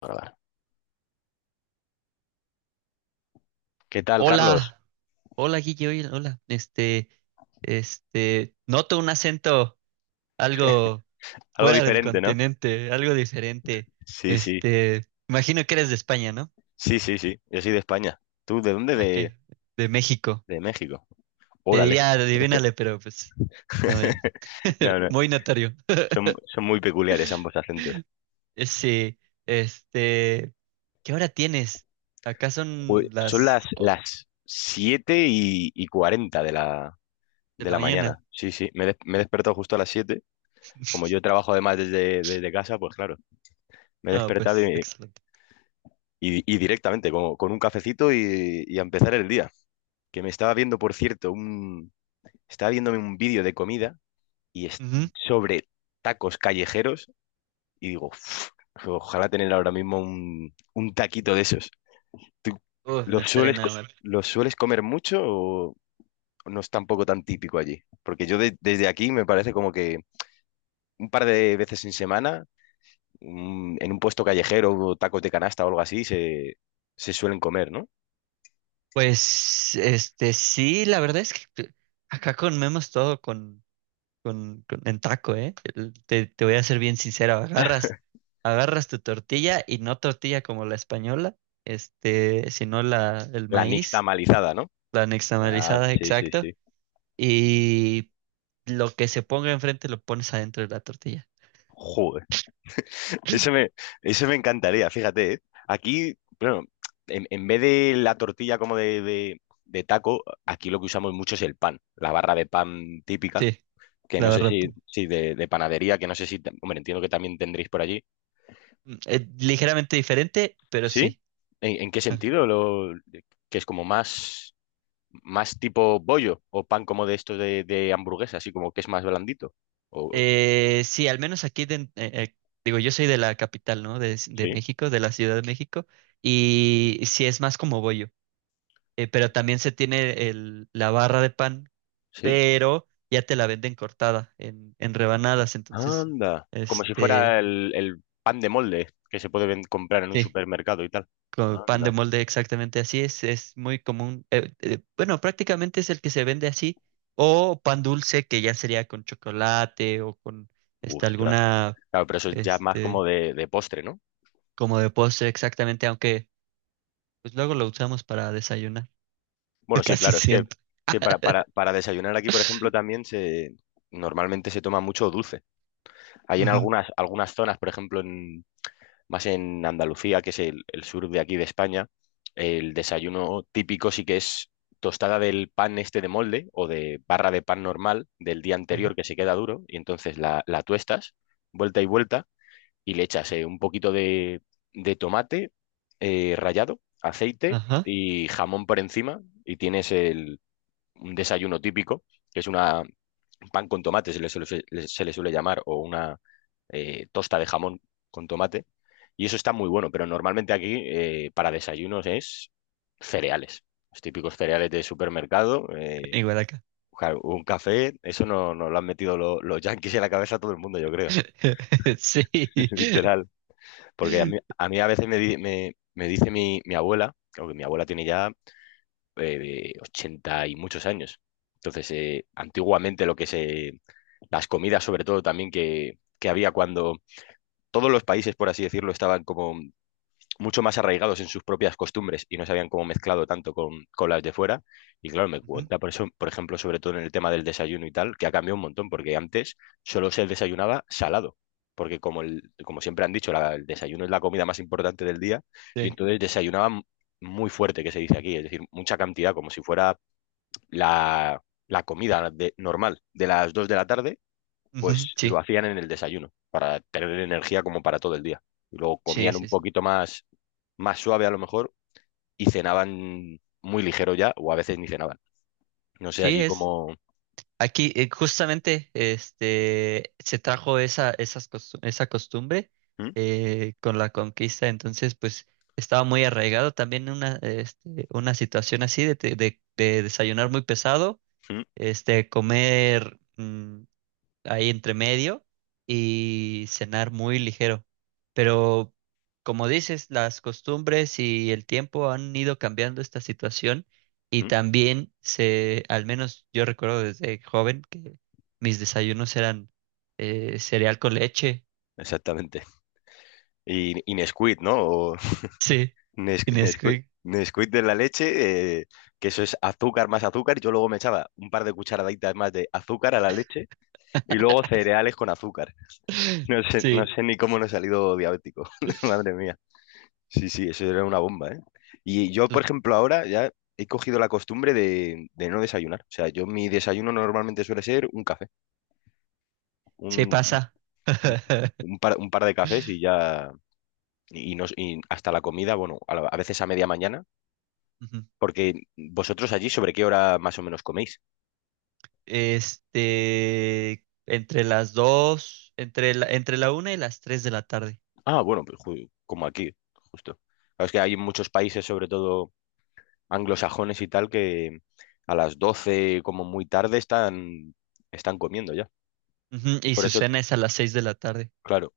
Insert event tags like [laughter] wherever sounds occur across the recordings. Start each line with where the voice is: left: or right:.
left: Grabar. ¿Qué tal, Carlos?
right: Hola, hola Guille, oye, hola. Noto un acento algo
left: Algo
right: fuera del
left: diferente, ¿no?
right: continente, algo diferente.
left: Sí, sí,
right: Este, Imagino que eres de España, ¿no?
left: sí, sí, sí. Yo soy de España. ¿Tú de dónde?
right: Aquí,
left: De,
right: de México.
left: de México.
right: Te
left: Órale.
right: diría, adivínale, pero pues, no,
left: [laughs] No,
right: [laughs]
left: no.
right: muy notorio.
left: Son muy peculiares ambos acentos.
right: [laughs] Sí, este, ¿qué hora tienes? Acá son
left: Son las,
right: las
left: las siete y 40 de la,
right: de
left: de
right: la
left: la
right: mañana.
left: mañana. Sí, sí. Me he despertado justo a las 7. Como yo
right: [laughs]
left: trabajo además desde casa, pues claro, me he
right: No,
left: despertado
right: pues,
left: y,
right: excelente.
left: y- y directamente con un cafecito y a empezar el día. Que me estaba viendo, por cierto. Estaba viéndome un vídeo de comida y es
right: Ujú.
left: sobre tacos callejeros y digo: "Uf, ojalá tener ahora mismo un taquito de esos." ¿Tú
right: Uf, no
left: los
right: estaría
left: sueles,
right: nada
left: co-
right: mal.
left: los sueles comer mucho o no es tampoco tan típico allí? Porque yo desde aquí me parece como que un par de veces en semana, en un puesto callejero, o tacos de canasta o algo así, se suelen comer, ¿no?
right: Pues, sí, la verdad es que acá comemos todo con- en taco, ¿eh? Te voy a ser bien sincero, agarras tu tortilla y no tortilla como la española, sino el
left: La
right: maíz,
left: nixtamalizada, ¿no?
right: la
left: Ah,
right: nixtamalizada,
left: sí, sí,
right: exacto,
left: sí.
right: y lo que se ponga enfrente lo pones adentro de la tortilla.
left: Joder. Eso me, eso me encantaría, fíjate, ¿eh? Aquí, bueno, en vez de la tortilla como de taco, aquí lo que usamos mucho es el pan, la barra de pan típica,
right: Sí,
left: que
right: la
left: no sé
right: verdad.
left: si de panadería, que no sé si, hombre, entiendo que también tendréis por allí.
right: Ligeramente diferente, pero
left: ¿Sí?
right: sí.
left: ¿En qué sentido? Que es como más tipo bollo o pan como de estos de hamburguesa, así como que es más blandito. O,
right: Sí, al menos aquí, digo, yo soy de la capital, ¿no? De
left: ¿Sí?
right: México, de la Ciudad de México, y sí es más como bollo, pero también se tiene la barra de pan,
left: ¿Sí?
right: pero ya te la venden cortada en rebanadas, entonces,
left: Anda. Como si fuera
right: este,
left: el pan de molde que se puede comprar en un
right: sí,
left: supermercado y tal.
right: con pan de
left: Anda.
right: molde exactamente así es muy común, bueno, prácticamente es el que se vende así, o pan dulce, que ya sería con chocolate o con,
left: Ostras.
right: alguna...
left: Claro, pero eso es ya más
right: Este,
left: como de postre, ¿no?
right: Como de postre exactamente, aunque pues luego lo usamos para desayunar,
left: Bueno,
right: [laughs]
left: sí,
right: casi
left: claro, es que, es
right: siempre.
left: que para desayunar aquí, por ejemplo,
right: [laughs]
left: también se normalmente se toma mucho dulce. Hay en
right: Ujú,
left: algunas zonas, por ejemplo, más en Andalucía, que es el sur de aquí de España. El desayuno típico sí que es tostada del pan este de molde o de barra de pan normal del día
right: ajá,
left: anterior, que se queda duro, y entonces la tuestas vuelta y vuelta y le echas un poquito de tomate rallado, aceite
right: ajá,
left: y jamón por encima, y tienes un desayuno típico, que es una pan con tomate, se le suele, llamar, o una tosta de jamón con tomate. Y eso está muy bueno, pero normalmente aquí, para desayunos, es cereales, los típicos cereales de supermercado.
right: igual acá.
left: Claro, un café, eso no lo han metido los yanquis en la cabeza a todo el mundo, yo creo,
right: [laughs] Sí,
left: [laughs] literal. Porque a
right: ujú,
left: mí a, mí a, veces me, me dice mi abuela, aunque mi abuela tiene ya, 80 y muchos años. Entonces, antiguamente lo que se las comidas sobre todo también que había cuando todos los países, por así decirlo, estaban como mucho más arraigados en sus propias costumbres y no se habían como mezclado tanto con las de fuera. Y claro, me cuenta por eso, por ejemplo, sobre todo en el tema del desayuno y tal, que ha cambiado un montón, porque antes solo se desayunaba salado, porque como siempre han dicho, el desayuno es la comida más importante del día, y
right: sí.
left: entonces desayunaban muy fuerte, que se dice aquí, es decir, mucha cantidad, como si fuera la comida normal de las 2 de la tarde,
right: Ujú,
left: pues lo
right: sí,
left: hacían en el desayuno, para tener energía como para todo el día. Y luego
right: sí,
left: comían un
right: sí, sí.
left: poquito más suave a lo mejor, y cenaban muy ligero ya, o a veces ni cenaban. No sé,
right: Sí.
left: allí como.
right: Aquí justamente se trajo esa costumbre
left: ¿Mm?
right: con la conquista, entonces pues estaba muy arraigado también una situación así de desayunar muy pesado,
left: ¿Mm?
right: comer ahí entre medio y cenar muy ligero. Pero como dices, las costumbres y el tiempo han ido cambiando esta situación y
left: ¿Mm?
right: también al menos yo recuerdo desde joven que mis desayunos eran cereal con leche. [laughs]
left: Exactamente. Y Nesquik, ¿no? O [laughs]
right: Sí, y
left: Nesquik,
right: Nesquik,
left: Nesquik de la leche, que eso es azúcar más azúcar, y yo luego me echaba un par de cucharaditas más de azúcar a la leche y luego cereales con azúcar. No
right: sí,
left: sé ni cómo no he salido diabético, [laughs] madre mía. Sí, sí, eso era una bomba, ¿eh? Y yo,
right: pues,
left: por ejemplo, ahora ya he cogido la costumbre de no desayunar. O sea, yo mi desayuno normalmente suele ser un café,
right: sí
left: un,
right: pasa.
left: un- un
right: [laughs]
left: par, un par de cafés y ya, y, no, y hasta la comida, bueno, a veces a media mañana,
right: Ujú.
left: porque vosotros allí, ¿sobre qué hora más o menos coméis?
right: Entre las dos, entre la una y las tres de la tarde.
left: Ah, bueno, pues como aquí, justo. Claro, es que hay muchos países, sobre todo anglosajones y tal, que a las 12 como muy tarde, están comiendo ya.
right: Ujú. Y
left: Por
right: su
left: eso,
right: cena es a las 6 de la tarde.
left: claro.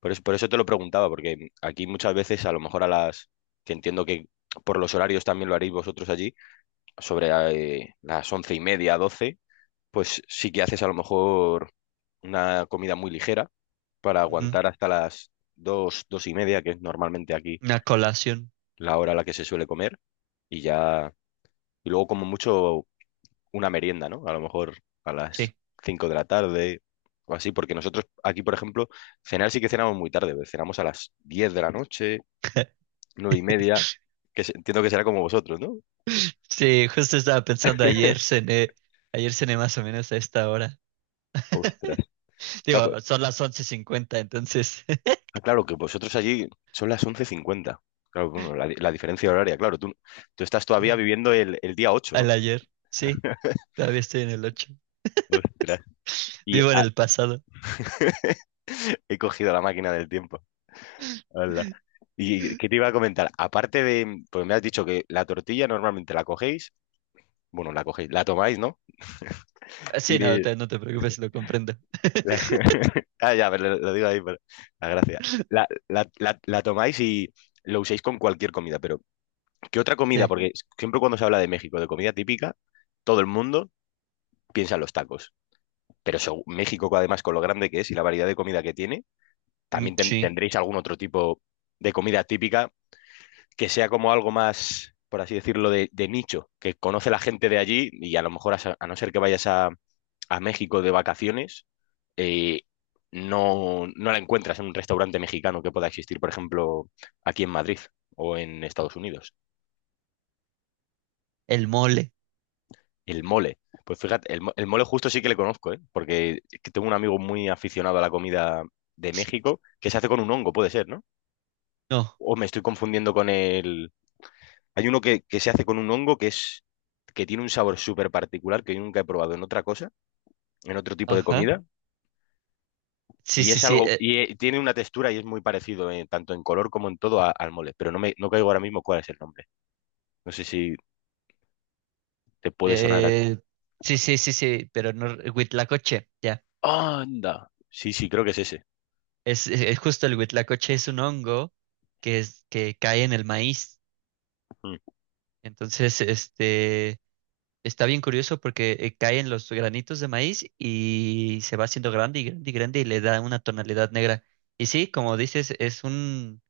left: Por eso te lo preguntaba, porque aquí muchas veces, a lo mejor a las que entiendo que por los horarios también lo haréis vosotros allí, sobre las once y media, doce, pues sí que haces a lo mejor una comida muy ligera para
right: Ujú.
left: aguantar hasta las dos, dos y media, que es normalmente aquí
right: Una colación.
left: la hora a la que se suele comer, y ya, y luego como mucho una merienda, ¿no? A lo mejor a las
right: Sí.
left: cinco de la tarde o así, porque nosotros aquí, por ejemplo, cenar sí que cenamos muy tarde, cenamos a las diez de la noche,
right: [laughs]
left: nueve y media, que entiendo que será como vosotros, ¿no?
right: Sí, justo estaba pensando, ayer cené más o menos a esta hora.
left: Ostras.
right: [laughs]
left: Claro,
right: Digo, son las 11:50 entonces. [laughs]
left: ah, claro, que vosotros allí son las 11:50. Claro, bueno, la diferencia horaria, claro, tú estás todavía
right: Claro,
left: viviendo el día ocho, ¿no?
right: al ayer. Sí, todavía estoy en el 8.
left: Ostras. Y
right: Vivo en
left: ah,
right: el pasado.
left: [laughs] he cogido la máquina del tiempo. Hala.
right: [laughs]
left: ¿Y qué te iba a comentar? Aparte de, pues me has dicho que la tortilla normalmente la cogéis, bueno, la cogéis, la tomáis, ¿no?
right: Ah,
left: Y
right: sí, no,
left: de-
right: no te preocupes, lo comprendo.
left: la-
right: [laughs]
left: [laughs] Ah, ya, pero lo digo ahí, pero. La gracia. La tomáis y lo uséis con cualquier comida, pero ¿qué otra comida?
right: Sí,
left: Porque siempre cuando se habla de México, de comida típica, todo el mundo piensa en los tacos. Pero eso, México, además, con lo grande que es y la variedad de comida que tiene,
right: mm,
left: también
right: sí.
left: tendréis algún otro tipo de comida típica que sea como algo más, por así decirlo, de nicho, que conoce la gente de allí, y a lo mejor, a no ser que vayas a México de vacaciones, eh, no la encuentras en un restaurante mexicano que pueda existir, por ejemplo, aquí en Madrid o en Estados Unidos.
right: El mole.
left: El mole. Pues fíjate, el mole justo sí que le conozco, ¿eh? Porque es que tengo un amigo muy aficionado a la comida de México, que se hace con un hongo, puede ser, ¿no?
right: No,
left: O me estoy confundiendo con el. Hay uno que, se hace con un hongo, que es que tiene un sabor súper particular, que yo nunca he probado en otra cosa, en otro tipo de
right: ajá.
left: comida,
right: Sí,
left: y
right: sí,
left: es
right: sí.
left: algo, y tiene una textura y es muy parecido, tanto en color como en todo al mole, pero no caigo ahora mismo cuál es el nombre. No sé si te puede sonar a.
right: Eh, sí, sí, sí, sí, pero no, Huitlacoche, ya.
left: ¡Anda! Sí, sí, creo que es ese.
right: Es justo el huitlacoche, es un hongo que cae en el maíz.
left: Mm.
right: Entonces, está bien curioso porque cae en los granitos de maíz y se va haciendo grande y grande y grande y le da una tonalidad negra. Y sí, como dices, es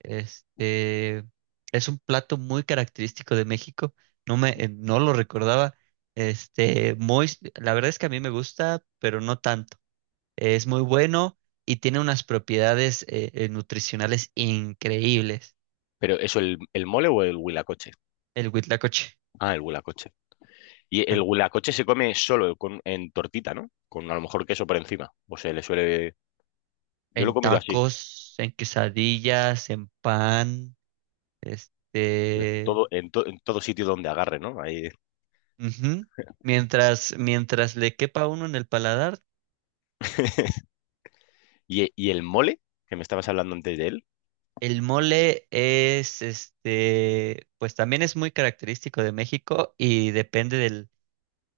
right: este, un plato muy característico de México. No lo recordaba. Este, muy, la verdad es que a mí me gusta, pero no tanto. Es muy bueno y tiene unas propiedades nutricionales increíbles.
left: Pero ¿eso el mole o el huilacoche?
right: El huitlacoche.
left: Ah, el huelacoche. Y el
right: Ajá.
left: huelacoche se come solo en tortita, ¿no? Con a lo mejor queso por encima. O se le suele. Yo lo he
right: En
left: comido así.
right: tacos, en quesadillas, en pan, este...
left: Todo, en todo sitio donde agarre, ¿no? Ahí.
right: Ujú. Mientras le quepa a uno en el paladar,
left: [laughs] Y el mole, que me estabas hablando antes de él,
right: el mole pues también es muy característico de México y depende del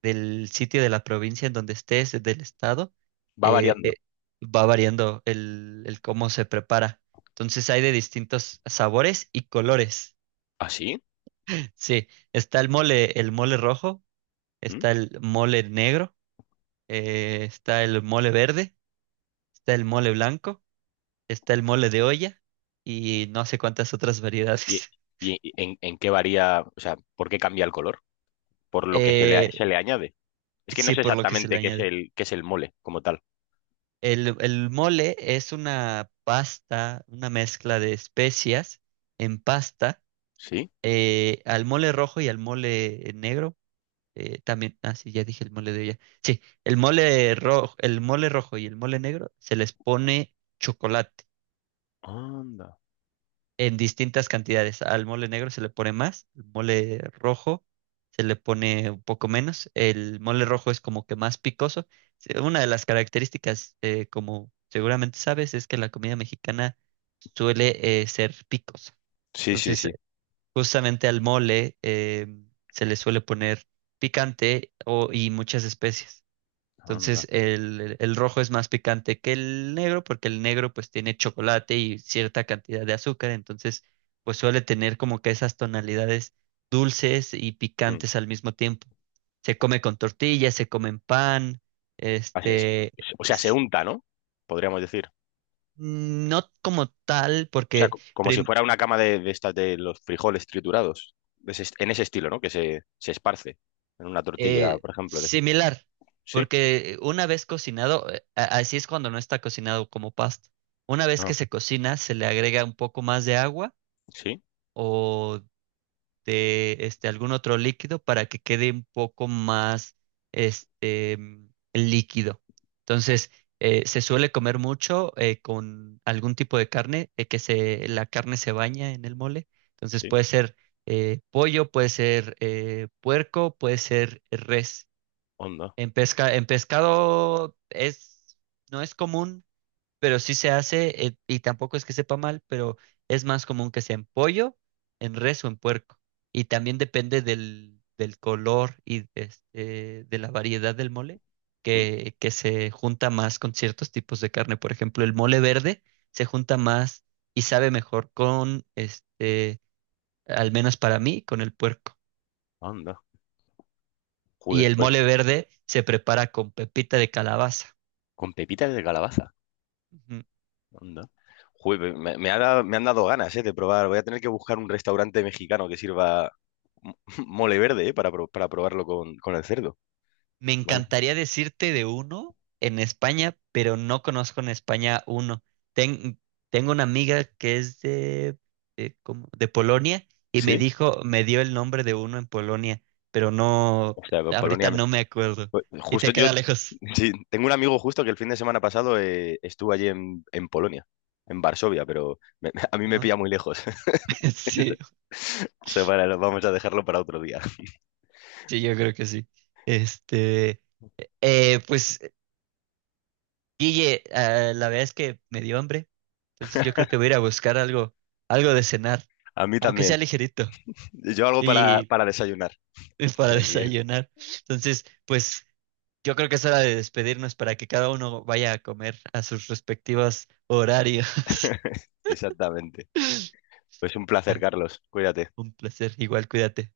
right: del sitio de la provincia en donde estés, del estado,
left: va
right: eh,
left: variando.
right: eh, va variando el cómo se prepara. Entonces hay de distintos sabores y colores.
left: ¿Ah, sí?
right: [laughs] Sí, está el mole rojo,
left: ¿Mm?
right: está el mole negro, está el mole verde, está el mole blanco, está el mole de olla y no sé cuántas otras
left: ¿Y,
right: variedades. [laughs]
left: en qué varía? O sea, ¿por qué cambia el color? Por lo que se le, a-
right: Eh,
left: se le añade. Es que no
right: sí,
left: sé
right: por lo que se le
left: exactamente qué es
right: añade.
left: el, qué es el mole como tal.
right: El mole es una pasta, una mezcla de especias en pasta,
left: ¿Sí?
right: al mole rojo y al mole negro. También, ah, sí, ya dije el mole de ella. Sí, el mole rojo y el mole negro se les pone chocolate
left: Anda.
right: en distintas cantidades. Al mole negro se le pone más, al mole rojo se le pone un poco menos. El mole rojo es como que más picoso. Una de las características, como seguramente sabes, es que la comida mexicana suele ser picosa.
left: Sí, sí,
right: Entonces,
left: sí.
right: justamente al mole se le suele poner picante y muchas especies.
left: Anda.
right: Entonces el rojo es más picante que el negro porque el negro pues tiene chocolate y cierta cantidad de azúcar, entonces pues suele tener como que esas tonalidades dulces y
left: Mm.
right: picantes al mismo tiempo. Se come con tortillas, se come en pan,
left: Así es.
right: este,
left: O sea, se
right: es-
left: unta, ¿no? Podríamos decir.
right: no como tal
left: O sea,
right: porque
left: como si
right: prim-
left: fuera una cama de estas de los frijoles triturados. De ese est-, en ese estilo, ¿no? Que se esparce en una tortilla, por ejemplo.
right: similar,
left: Sí,
right: porque una vez cocinado, así es cuando no está cocinado como pasta. Una vez que
left: no,
right: se cocina, se le agrega un poco más de agua
left: sí,
right: o algún otro líquido para que quede un poco más líquido. Entonces, se suele comer mucho con algún tipo de carne, la carne se baña en el mole. Entonces,
left: sí,
right: puede ser pollo, puede ser puerco, puede ser res.
left: onda,
right: En pescado no es común pero sí se hace, y tampoco es que sepa mal, pero es más común que sea en pollo, en res o en puerco. Y también depende del color y de la variedad del mole,
left: mm,
right: que se junta más con ciertos tipos de carne. Por ejemplo, el mole verde se junta más y sabe mejor al menos para mí, con el puerco.
left: onda.
right: Y
left: Joder,
right: el
left: pues
right: mole verde se prepara con pepita de calabaza.
left: con pepitas de calabaza.
right: Ujú.
left: Onda. Joder, me han dado ganas, de probar. Voy a tener que buscar un restaurante mexicano que sirva mo- [laughs] mole verde, para probarlo con el cerdo.
right: Me
left: ¿Vale?
right: encantaría decirte de uno en España, pero no conozco en España uno. Ten- Tengo una amiga que es ¿cómo? De Polonia y me
left: Sí.
right: dijo, me dio el nombre de uno en Polonia, pero no,
left: O sea, Polonia.
right: ahorita no me acuerdo.
left: Pues,
right: Y
left: justo
right: te
left: yo,
right: queda lejos.
left: [laughs] sí, tengo un amigo justo que el fin de semana pasado, estuvo allí en Polonia, en Varsovia, pero [laughs] a mí me
right: Ajá.
left: pilla muy lejos. [laughs]
right: [laughs] Sí,
left: O sea, vale, vamos a dejarlo para otro día.
right: sí, yo creo que sí. Este, eh, pues, Guille, ah, la verdad es que me dio hambre, entonces yo creo que voy a ir a buscar algo de cenar,
left: A mí
right: aunque sea
left: también.
right: ligerito.
left: Yo algo para,
right: Y
left: para desayunar
right: [laughs] para
left: por aquí.
right: desayunar. Entonces, pues yo creo que es hora de despedirnos para que cada uno vaya a comer a sus respectivos horarios. [laughs]
left: Exactamente. Pues un placer,
right: Ah,
left: Carlos. Cuídate.
right: un placer, igual cuídate.